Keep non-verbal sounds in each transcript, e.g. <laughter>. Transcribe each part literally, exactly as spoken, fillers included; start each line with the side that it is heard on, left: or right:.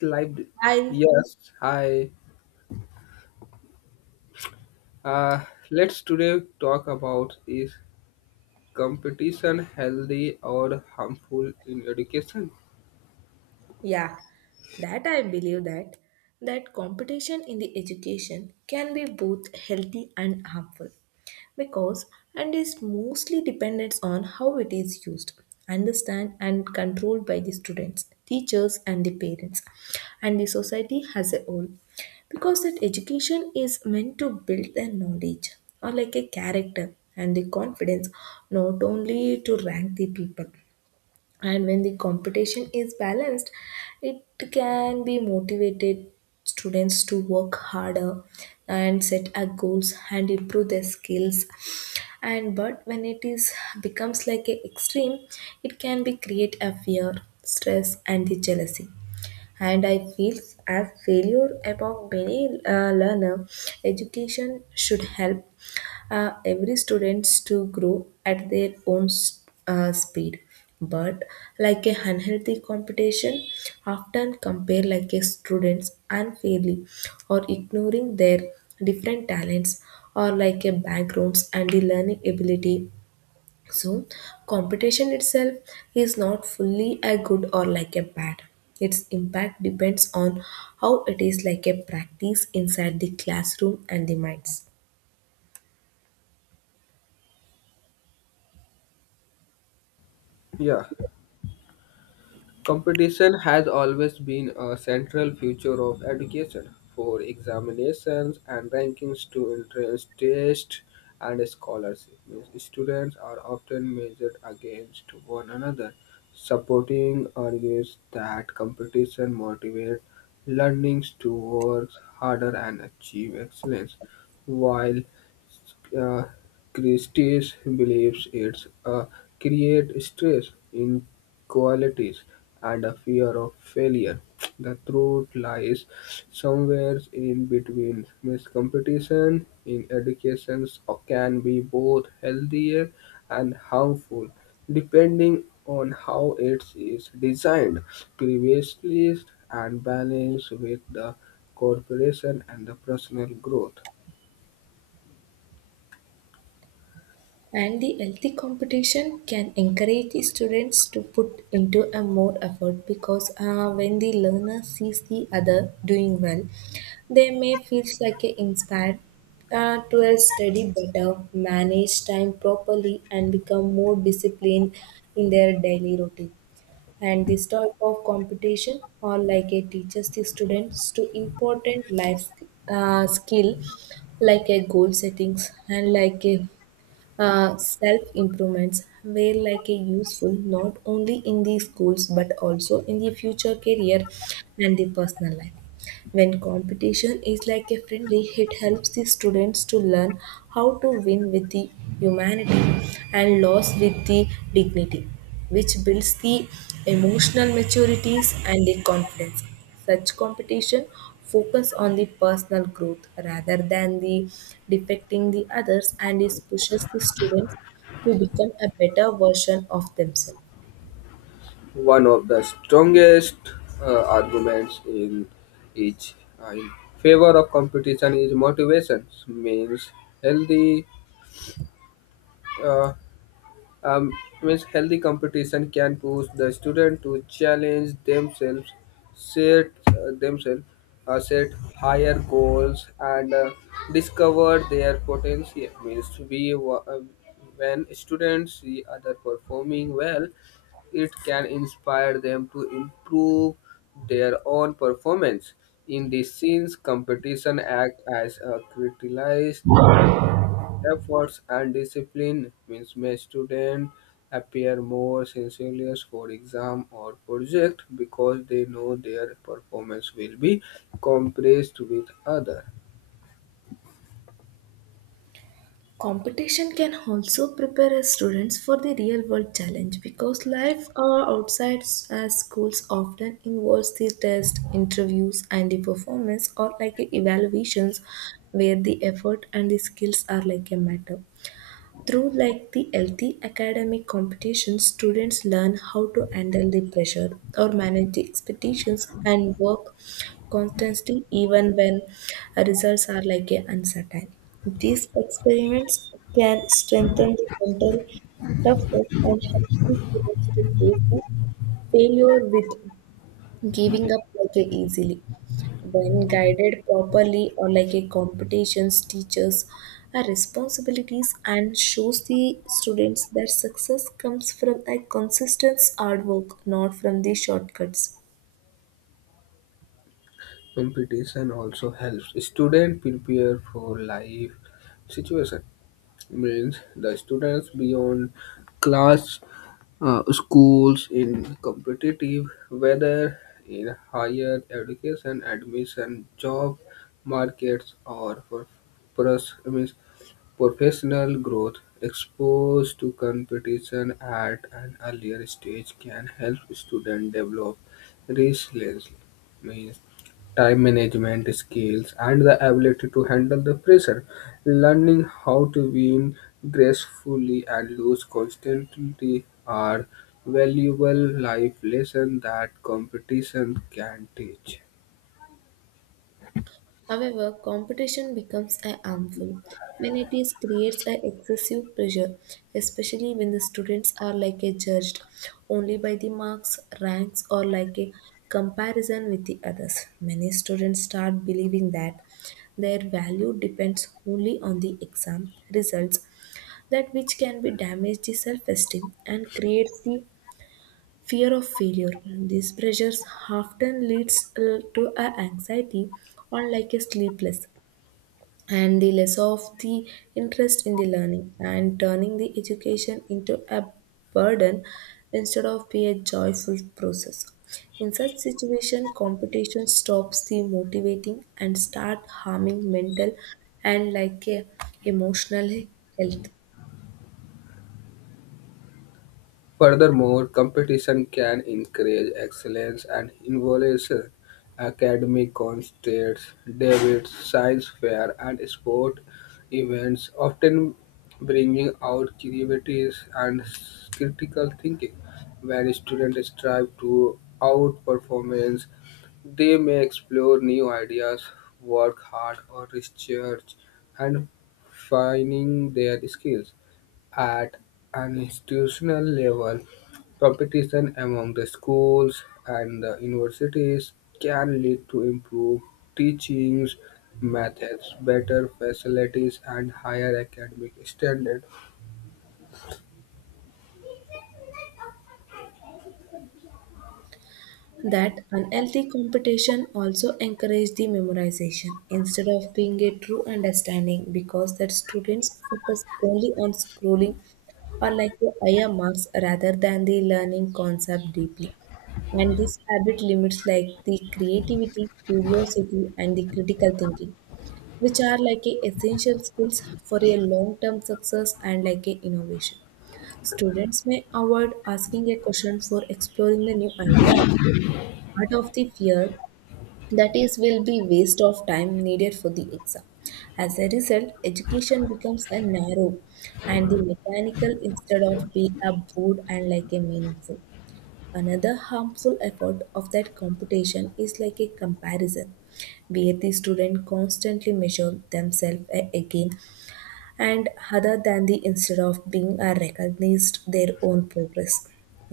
left: Lived.
right: I,
left: Yes, hi. Uh, let's today talk about is competition healthy or harmful in education?
right: yeah, that I believe that that competition in the education can be both healthy and harmful because and is mostly dependent on how it is used, understand and controlled by the students, teachers and the parents and the society as a whole. Because that education is meant to build their knowledge or like a character and the confidence, not only to rank the people. And when the competition is balanced, it can be motivated students to work harder and set a goals and improve their skills. And but when it is becomes like a extreme, it can be create a fear, stress and the jealousy, and I feel as failure among many uh, learner. Education should help uh, every students to grow at their own uh, speed. But like a unhealthy competition, often compare like a students unfairly or ignoring their different talents or like a backgrounds and the learning ability. So, competition itself is not fully a good or like a bad. Its impact depends on how it is like a practice inside the classroom and the minds.
left: Yeah. Competition has always been a central feature of education, for examinations and rankings to entrance tests and scholarship. Means students are often measured against one another. Supporting argues that competition motivates learnings to work harder and achieve excellence, while uh, Christie's believes it's uh, create stress, inequalities, and a fear of failure. The truth lies somewhere in between. Miss competition in education can be both healthier and harmful, depending on how it is designed. Previously and balanced with the corporation and the personal growth.
right: And the healthy competition can encourage the students to put into a more effort because uh, when the learner sees the other doing well, they may feel like a inspired uh, to a study better, manage time properly, and become more disciplined in their daily routine. And this type of competition or like a teaches the students to important life uh, skill like a goal settings and like a uh, self improvements were like a useful not only in the schools but also in the future career and the personal life. When competition is like a friendly, it helps the students to learn how to win with the humanity and loss with the dignity, which builds the emotional maturities and the confidence. Such competition focus on the personal growth rather than the defecting the others, and it pushes the students to become a better version of themselves.
left: One of the strongest uh, arguments in each uh, in favor of competition is motivations means healthy uh, um, means healthy competition can push the student to challenge themselves, set uh, themselves, uh, set higher goals, and uh, discover their potential. Means we wa- uh, when students see other performing well, it can inspire them to improve their own performance. In this sense, competition act as a catalyst efforts and discipline means may student appear more sincere for exam or project because they know their performance will be compared with other
right: Competition can also prepare us students for the real world challenge because life uh, outside s- uh, schools often involves the test interviews and the performance or like evaluations, where the effort and the skills are like a matter. Through like the healthy academic competition, students learn how to handle the pressure or manage the expectations and work constantly even when results are like a uncertain. These experiments can strengthen the mental toughness and help the students to face the failure with giving up like a easily. When guided properly or like a competitions, teachers are responsibilities and shows the students that success comes from a consistent hard work, not from the shortcuts.
left: competition also helps student prepare for life situation means the students beyond class uh, schools in competitive whether in higher education admission job markets or for pros- I mean, professional growth exposed to competition at an earlier stage can help students develop resilience time management skills, and the ability to handle the pressure. Learning how to win gracefully and lose constantly are valuable life lessons that competition can teach.
right: However, competition becomes a harmful when it is creates a excessive pressure, especially when the students are like a judged only by the marks, ranks, or like a comparison with the others. Many students start believing that their value depends only on the exam results, that which can be damage the self-esteem and creates the fear of failure. These pressures often leads uh, to a anxiety or like a sleepless and the less of the interest in the learning, and turning the education into a burden instead of be a joyful process. In such situation, competition stops the motivating and start harming mental and like a emotional health.
left: Furthermore, competition can encourage excellence and involves academic contests, debates, science fair, and sport events often bringing out creativity and critical thinking. When students strive to outperformance, they may explore new ideas, work hard, or research, and finding their skills. At an institutional level, competition among the schools and the universities can lead to improved teachings methods, better facilities, and higher academic standards.
right: That unhealthy competition also encouraged the memorization instead of being a true understanding because that students focus only on scrolling or like the higher marks rather than the learning concept deeply. And this habit limits like the creativity, curiosity, and the critical thinking, which are like a essential skills for a long-term success and like a innovation. Students may avoid asking a question for exploring the new idea part of the fear that is will be waste of time needed for the exam. As a result, education becomes a narrow and the mechanical instead of being a broad and like a meaningful. Another harmful effort of that competition is like a comparison, where the student constantly measure themselves a- against and other than the instead of being are recognized their own progress.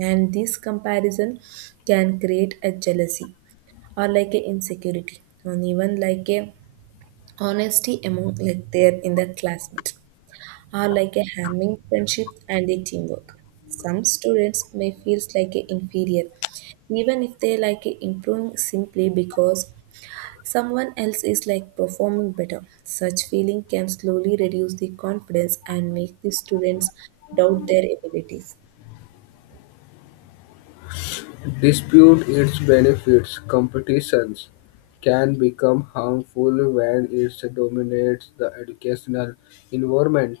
right: And this comparison can create a jealousy or like a insecurity and even like a honesty among like their in the classmates or like a harming friendship and a teamwork. Some students may feel like a inferior even if they like a improving simply because someone else is like performing better. Such feeling can slowly reduce the confidence and make the students doubt their abilities.
left: Dispute its benefits. Competitions can become harmful when it dominates the educational environment.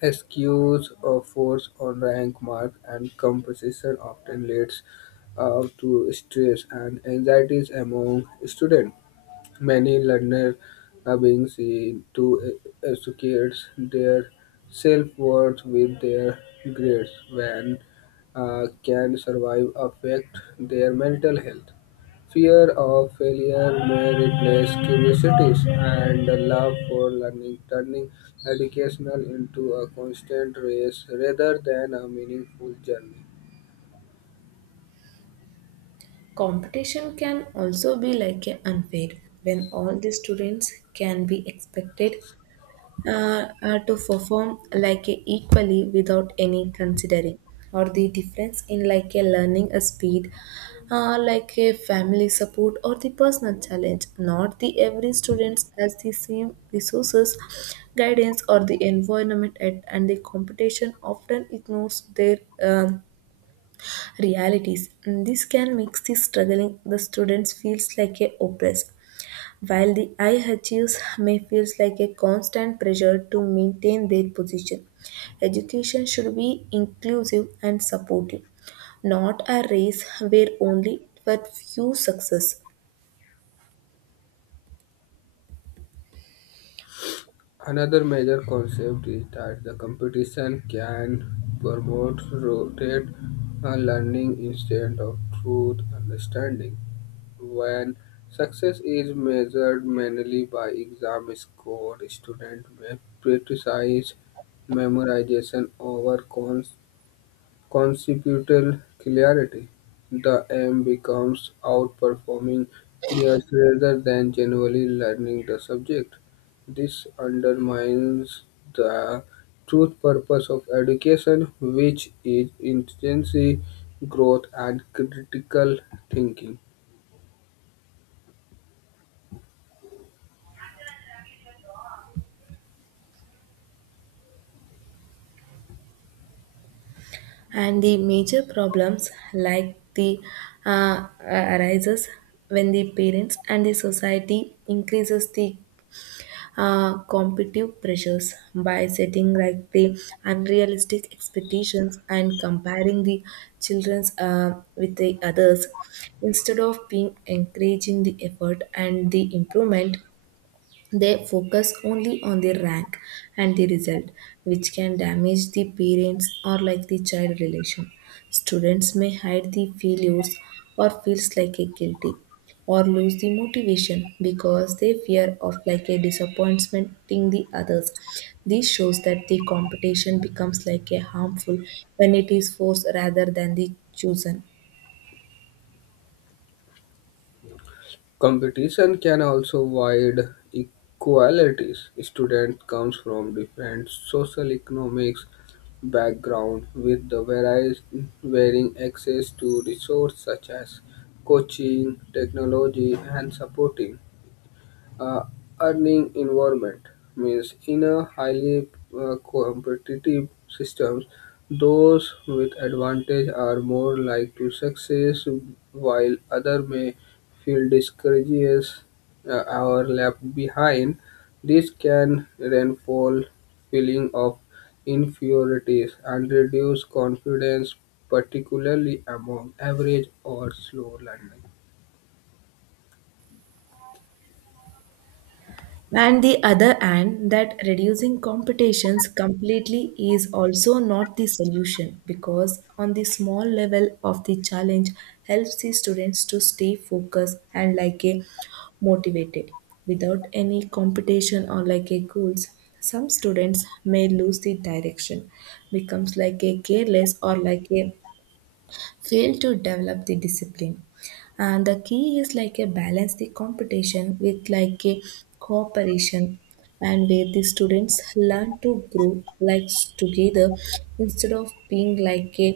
left: Excuse a force on rank mark and composition often leads uh, to stress and anxieties among students. Many learners are being seen to associate their self-worth with their grades, when uh, can survive affect their mental health. Fear of failure may replace curiosities and the love for learning, turning educational into a constant race rather than a meaningful journey.
right: Competition can also be like a unfair when all the students can be expected uh, uh, to perform like a equally without any considering or the difference in like a learning a speed, uh, like a family support or the personal challenge. Not the every students has the same resources, guidance or the environment at, and the competition often ignores their um, realities. And this can make the struggling the students feels like a oppressed, while the I H Us may feel like a constant pressure to maintain their position. Education should be inclusive and supportive, not a race where only but few success.
left: Another major concept is that the competition can promote rote uh, learning instead of truth understanding. When success is measured mainly by exam score, students may prioritize memorization over con- conceptual clarity, the aim becomes outperforming peers rather than genuinely learning the subject. This undermines the true purpose of education, which is intensity, growth, and critical thinking.
right: And the major problems like the uh, uh, arises when the parents and the society increases the uh, competitive pressures by setting like the unrealistic expectations and comparing the children's uh, with the others, instead of being encouraging the effort and the improvement. They focus only on the rank and the result, which can damage the parents or like the child relation. Students may hide the failures or feels like a guilty or lose the motivation because they fear of like a disappointing the others. This shows that the competition becomes like a harmful when it is forced rather than the chosen.
left: Competition can also wide equalities. Student comes from different social economics background with the various varying access to resources such as coaching, technology and supporting uh, earning environment means in a highly uh, competitive systems those with advantage are more likely to success while other may feel discouraged uh, or left behind. This can reinforce feeling of inferiorities and reduce confidence, particularly among average or slow learners.
right: And the other hand, that reducing competitions completely is also not the solution because, on the small level of the challenge, helps the students to stay focused and like a motivated. Without any competition or like a goals, some students may lose the direction, becomes like a careless or like a fail to develop the discipline. And the key is like a balance the competition with like a cooperation, and where the students learn to grow like together instead of being like a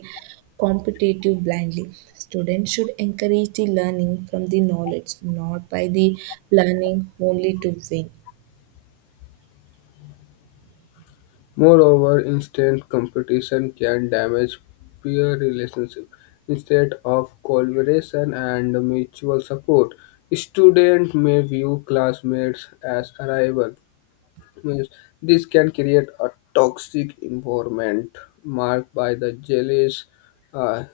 right: competitive blindly. Students should encourage the learning from the knowledge, not by the learning only to win.
left: Moreover, instant competition can damage peer relationships. Instead of collaboration and mutual support, students may view classmates as rivals. Means this can create a toxic environment marked by the jealous, uh,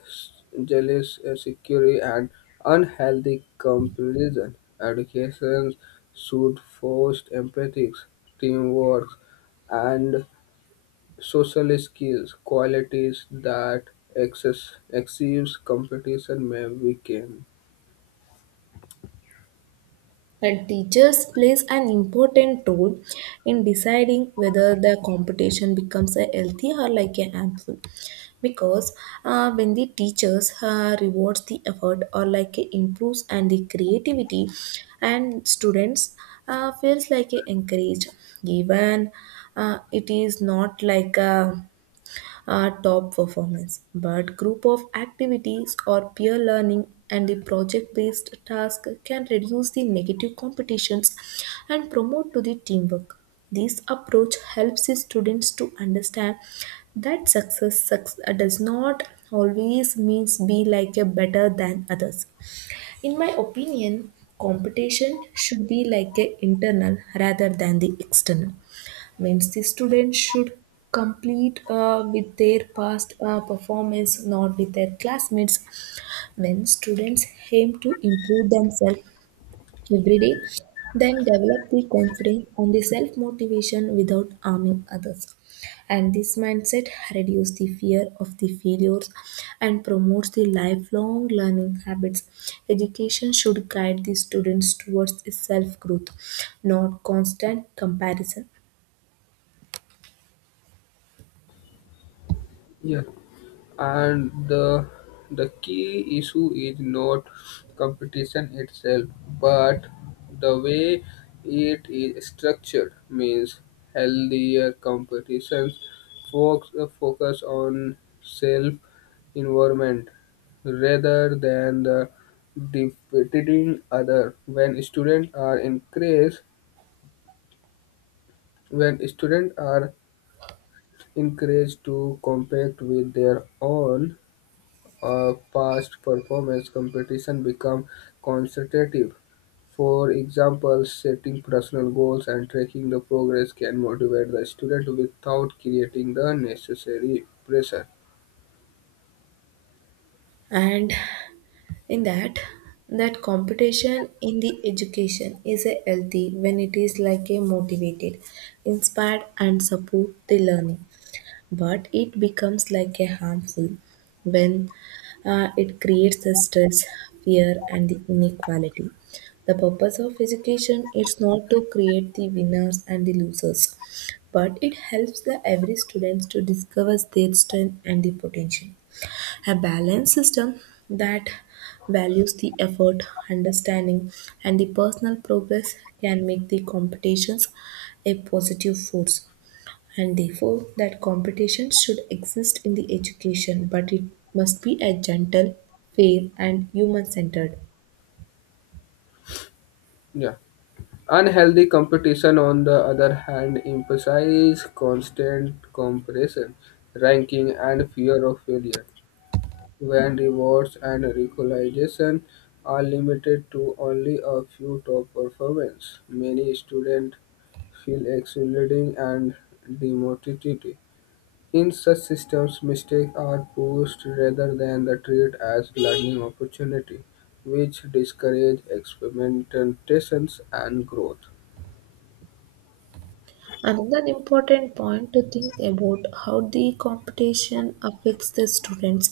left: jealous, uh, security, and unhealthy comparison. Education should foster empathy, teamwork, and social skills, qualities that excess, excessive competition may weaken.
right: And teachers plays an important role in deciding whether the competition becomes a healthy or like a harmful. Because uh, when the teachers uh, rewards the effort or like a improves and the creativity, and students uh, feels like a encouraged. Even uh, it is not like a are top performance, but group of activities or peer learning and the project-based task can reduce the negative competitions and promote to the teamwork. This approach helps the students to understand that success, suc- does not always means be like a better than others. In my opinion, competition should be like a internal rather than the external. Means the students should complete uh, with their past uh, performance, not with their classmates. When students aim to improve themselves every day, then develop the confidence on the self motivation without harming others. And this mindset reduces the fear of the failures and promotes the lifelong learning habits. Education should guide the students towards self growth, not constant comparison.
left: Yeah. And the the key issue is not competition itself, but the way it is structured means healthier competitions focus, focus on self environment rather than the defeating other. When students are encouraged When students are encouraged to compete with their own uh, past performance, competition becomes constructive. For example, setting personal goals and tracking the progress can motivate the student without creating the necessary pressure.
right: And in that, that competition in the education is a healthy when it is like a motivated, inspired and support the learning. But it becomes like a harmful when uh, it creates the stress, fear and the inequality. The purpose of education is not to create the winners and the losers, but it helps the every students to discover their strength and the potential. A balanced system that values the effort, understanding, and the personal progress can make the competitions a positive force. And therefore that competition should exist in the education, but it must be a gentle, fair and human centered.
left: Yeah. Unhealthy competition, on the other hand, emphasizes constant comparison, ranking, and fear of failure. When rewards and recognition are limited to only a few top performers, many students feel excluded and demotivated. In such systems, mistakes are pushed rather than the treated as learning opportunity, which discourage experimentations and growth.
right: Another important point to think about how the competition affects the students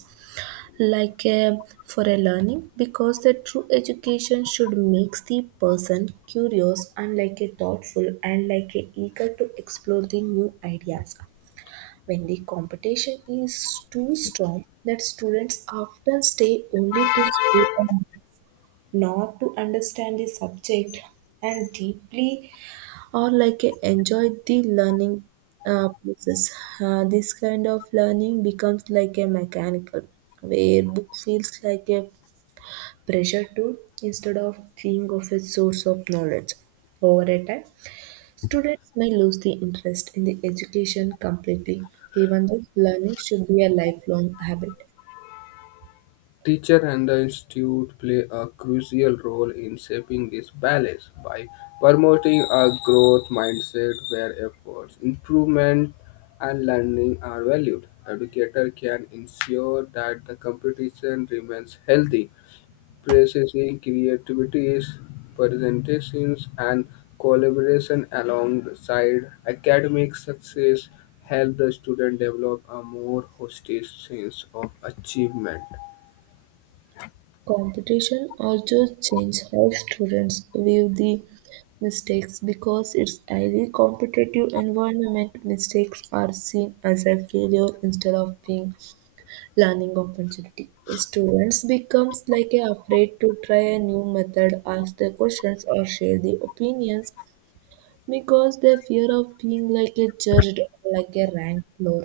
right: like uh, for a learning, because the true education should makes the person curious and like a thoughtful and like a eager to explore the new ideas. When the competition is too strong, that students often stay only to play and not to understand the subject and deeply or like uh, enjoy the learning uh, process. Uh, this kind of learning becomes like a mechanical, where book feels like a pressure tool instead of being of a source of knowledge. Over a time, students may lose the interest in the education completely, even though learning should be a lifelong habit.
left: Teacher and the institute play a crucial role in shaping this balance by promoting a growth mindset where efforts, improvement, and learning are valued. Educator can ensure that the competition remains healthy, practicing creativity, presentations, and collaboration alongside academic success help the student develop a more holistic sense of achievement.
right: Competition also changes how students view the mistakes because it's highly competitive environment mistakes are seen as a failure instead of being learning opportunity. Students becomes like a afraid to try a new method, ask the questions or share the opinions, because the fear of being like a judged or like a ranked floor.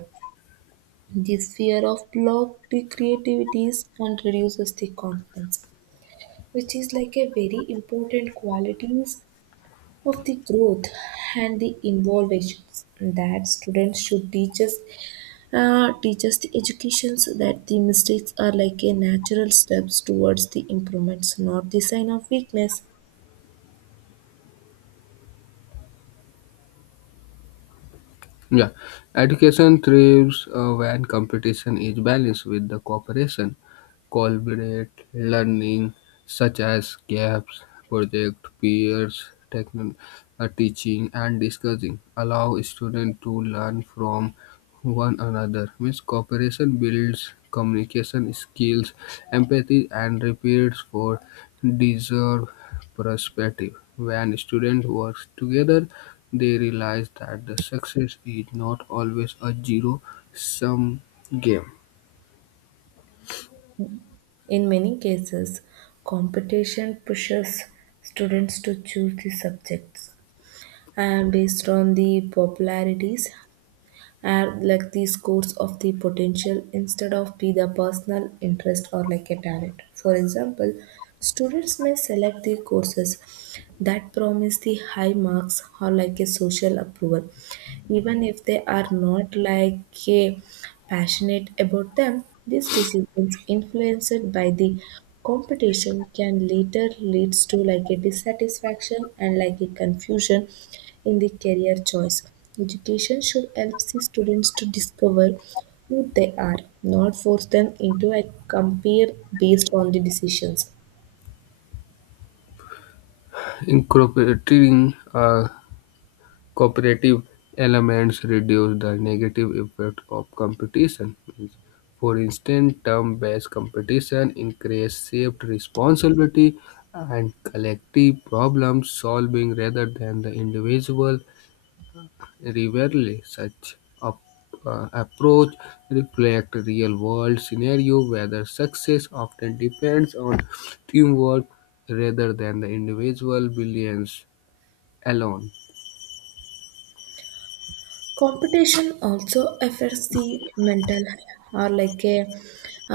right: This fear of block the creativities and reduces the confidence, which is like a very important qualities of the growth and the innovations that students should teach us uh, teach us the educations that the mistakes are like a natural steps towards the improvements, not the sign of weakness.
left: Yeah, education thrives uh, when competition is balanced with the cooperation. Collaborate learning, such as gaps, project, peers, techno- uh, teaching, and discussing, allow students to learn from one another. Means cooperation builds communication skills, empathy, and repeats for deserved perspective. When students work together, they realize that the success is not always a zero-sum game.
right: In many cases, competition pushes students to choose the subjects and based on the popularities and like the scores of the potential instead of be the personal interest or like a talent. For example, students may select the courses that promise the high marks or like a social approval even if they are not like a passionate about them. These decisions influenced by the competition can later leads to like a dissatisfaction and like a confusion in the career choice. Education should help the students to discover who they are, not force them into a compare based on the decisions.
left: Incorporating uh, cooperative elements reduce the negative effect of competition. Means, for instance, term-based competition increases shared responsibility and collective problem solving rather than the individual. Rarely such op- uh, approach reflect real-world scenario, where success often depends on teamwork rather than the individual brilliance alone.
right: Competition also affects the mental or like a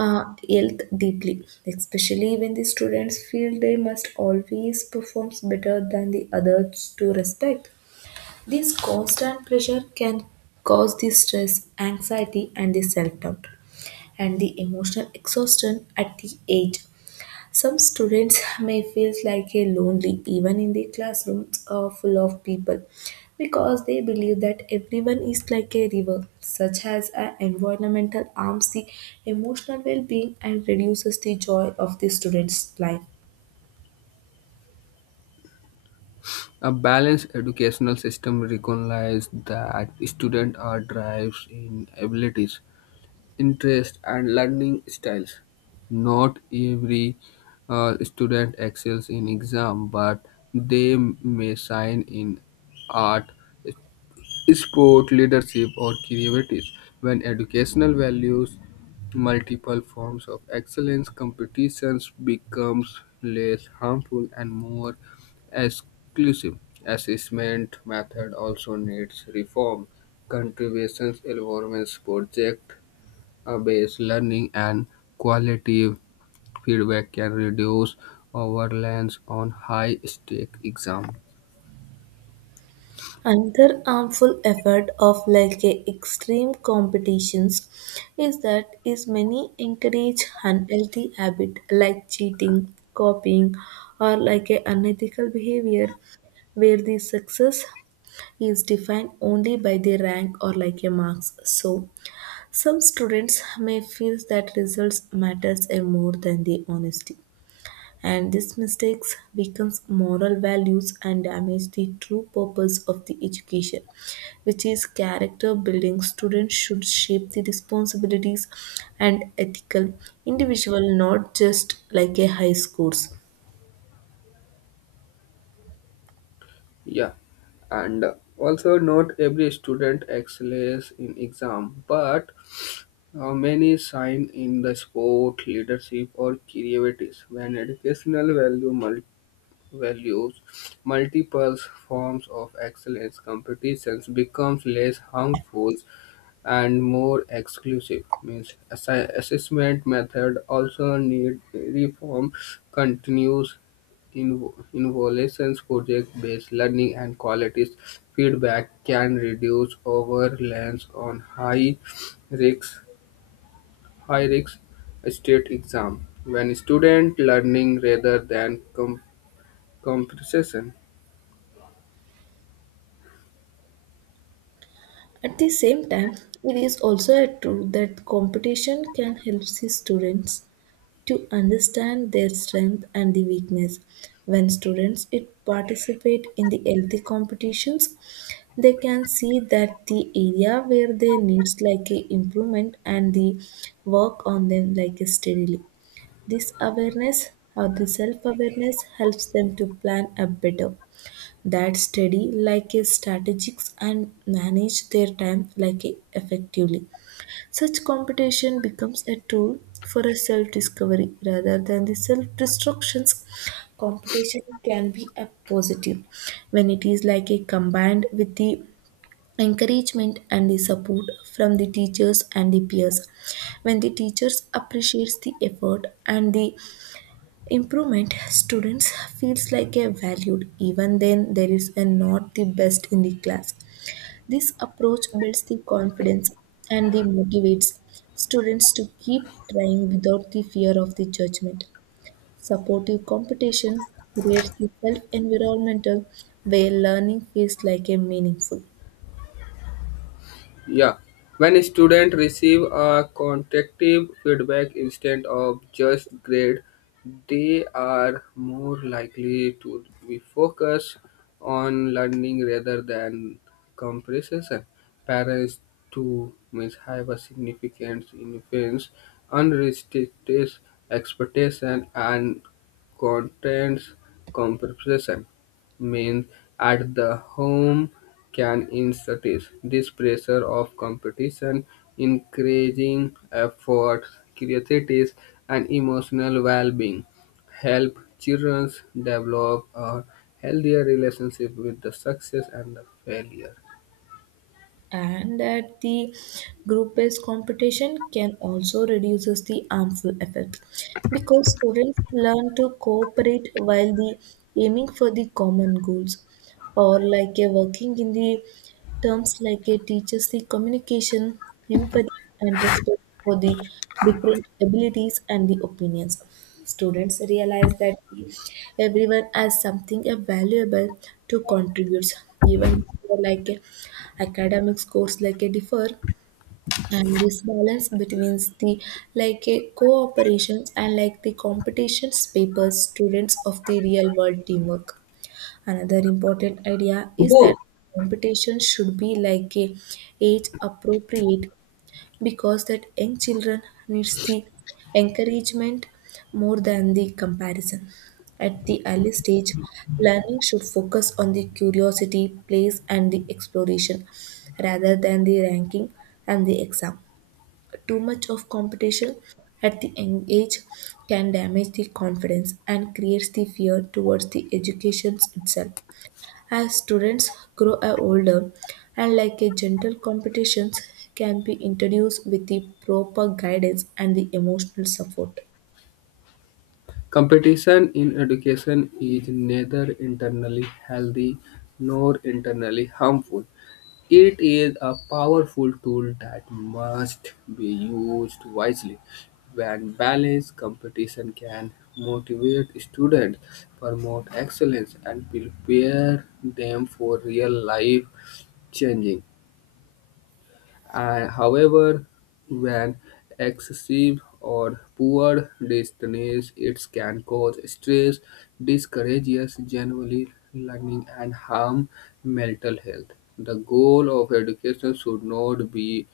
right: uh, health deeply, especially when the students feel they must always perform better than the others to respect. This constant pressure can cause the stress, anxiety, and the self doubt, and the emotional exhaustion at the age. Some students <laughs> may feel like a lonely even in the classrooms are full of people because they believe that everyone is like a river, such as an environmental harms the emotional well-being and reduces the joy of the student's life.
left: A balanced educational system recognizes that students are drives in abilities, interests, and learning styles. Not every uh, student excels in exam, but they may shine in art, sport, leadership, or creativities. When educational values multiple forms of excellence, competitions becomes less harmful and more exclusive. Assessment method also needs reform. Contributions, environments, project based learning, and qualitative feedback can reduce overlaps on high stake exams.
right: Another harmful effect of like a extreme competitions is that is many encourage unhealthy habit like cheating, copying, or like a unethical behavior where the success is defined only by the rank or like a marks. So some students may feel that results matters a more than the honesty, and these mistakes weakens moral values and damage the true purpose of the education, which is character building. Students should shape the responsibilities and ethical individual, not just like a high scores.
left: Yeah, and also not every student excels in exam, but uh, many shine in the sport, leadership, or creativities. When educational value mul- values multiple forms of excellence, competitions becomes less harmful and more exclusive means assi- assessment method also need reform continues invo- involutions project based learning and qualities feedback can reduce overreliance on high risk high risk state exam when student learning rather than com- compression.
right: At the same time, it is also a truth that competition can help the students to understand their strength and the weakness. When students it participate in the healthy competitions, they can see that the area where they needs like a improvement and the work on them like a steadily. This awareness or the self awareness helps them to plan a better that study like a strategics and manage their time like a effectively. Such competition becomes a tool for a self discovery rather than the self destructions. Competition can be a positive when it is like a combined with the encouragement and the support from the teachers and the peers. When the teachers appreciates the effort and the improvement, students feels like a valued even then there is a not the best in the class. This approach builds the confidence and the motivates students to keep trying without the fear of the judgment. Supportive competition creates the self environmental where learning feels like a meaningful.
left: Yeah, when students receive a constructive feedback instead of just grade, they are more likely to be focused on learning rather than comparison. Parents too may have a significant influence unrestricted expectation and content comparison means at the home can incentivize this pressure of competition, encouraging effort, curiosity, and emotional well-being. Help children develop a healthier relationship with the success and the failure.
right: And that the group-based competition can also reduces the harmful effect because students learn to cooperate while the aiming for the common goals or like a working in the terms like a teaches the communication, empathy, and respect for the different abilities and the opinions. Students realize that everyone has something valuable to contribute even if you are like a academic scores like a differ. And this balance between the like a cooperations and like the competitions papers students of the real world teamwork. Another important idea is
left: Subodh,
right: that competition should be like a age appropriate because that young children needs the encouragement more than the comparison. At the early stage, learning should focus on the curiosity plays and the exploration rather than the ranking and the exam. Too much of competition at the young age can damage the confidence and creates the fear towards the education itself. As students grow older, and like a gentle competitions can be introduced with the proper guidance and the emotional support.
left: competition in education is neither internally healthy nor internally harmful. It is a powerful tool that must be used wisely. When balanced, competition can motivate students, promote excellence, and prepare them for real life changing. Uh, however, when excessive or poor distance, it can cause stress, discourages generally learning, and harm mental health. The goal of education should not be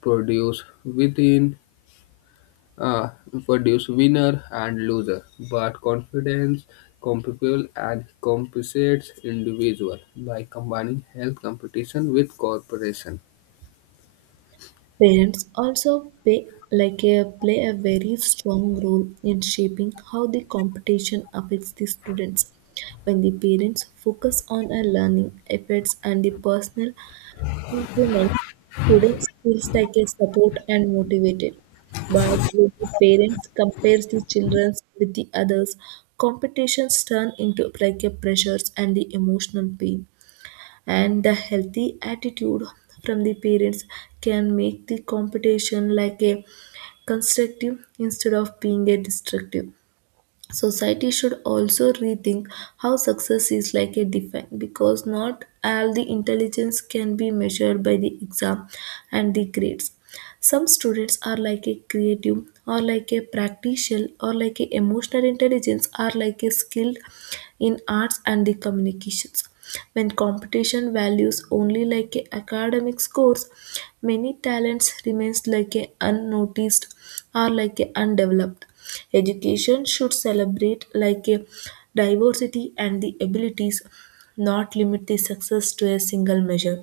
left: produce within uh, produce winner and loser, but confidence, capable and compensates individual by combining health competition with cooperation.
right: Parents also play like a play a very strong role in shaping how the competition affects the students. When the parents focus on a learning efforts and the personal improvement, students feels like a support and motivated. But when the parents compares the children with the others, competitions turn into like a pressures and the emotional pain. And the healthy attitude from the parents can make the competition like a constructive instead of being a destructive. Society should also rethink how success is like a defined because not all the intelligence can be measured by the exam and the grades. Some students are like a creative or like a practical or like a emotional intelligence or like a skilled in arts and the communications. When competition values only like a academic scores, many talents remains like a unnoticed or like a undeveloped. Education should celebrate like a diversity and the abilities, not limit the success to a single measure.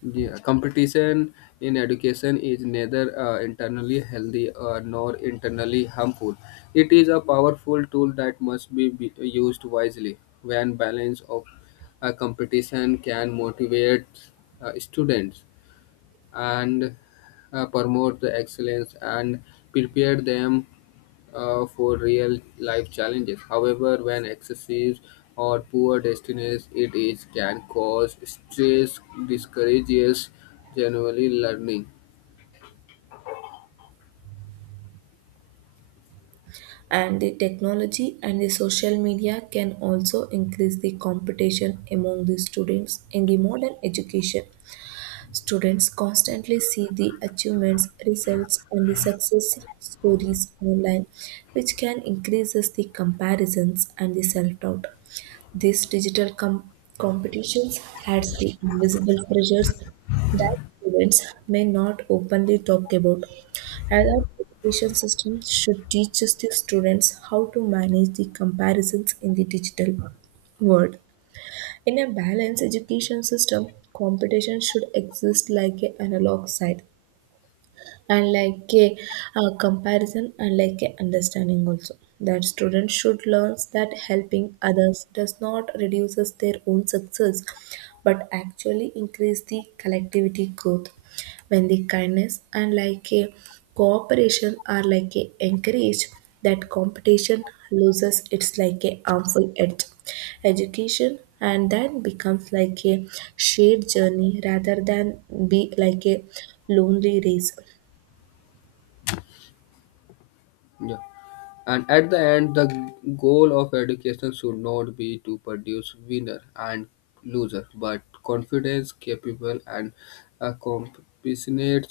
left: Yeah, competition in education is neither uh, internally healthy uh, nor internally harmful. It is a powerful tool that must be, be used wisely. When balance of uh, competition can motivate uh, students and uh, promote the excellence and prepare them uh, for real life challenges. However, when excessive or poor destinies it is can cause stress, discourages generally learning.
right: And the technology and the social media can also increase the competition among the students in the modern education. Students constantly see the achievements, results, and the success stories online, which can increases the comparisons and the self doubt. These digital com- competitions had the invisible pressures that students may not openly talk about. Adult education system should teach us the students how to manage the comparisons in the digital world. In a balanced education system, competition should exist like an analog side and like a, uh, comparison and like a understanding also, that students should learn that helping others does not reduces their own success but actually increase the collectivity growth. When the kindness and like a cooperation are like a encouraged, that competition loses its like a harmful edge. Education and then becomes like a shared journey rather than be like a lonely race.
left: Yeah. And at the end, the goal of education should not be to produce winner and loser, but confidence, capable, and accomplished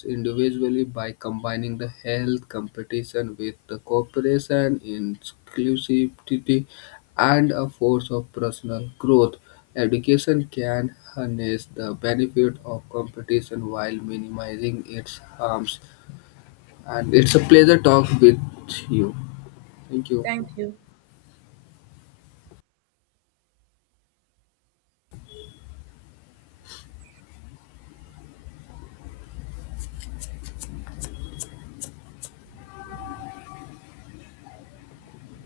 left: individually by combining the health competition with the cooperation, inclusivity, and a force of personal growth. Education can harness the benefit of competition while minimizing its harms. And it's a pleasure talk with you. Thank you.
right: Thank you.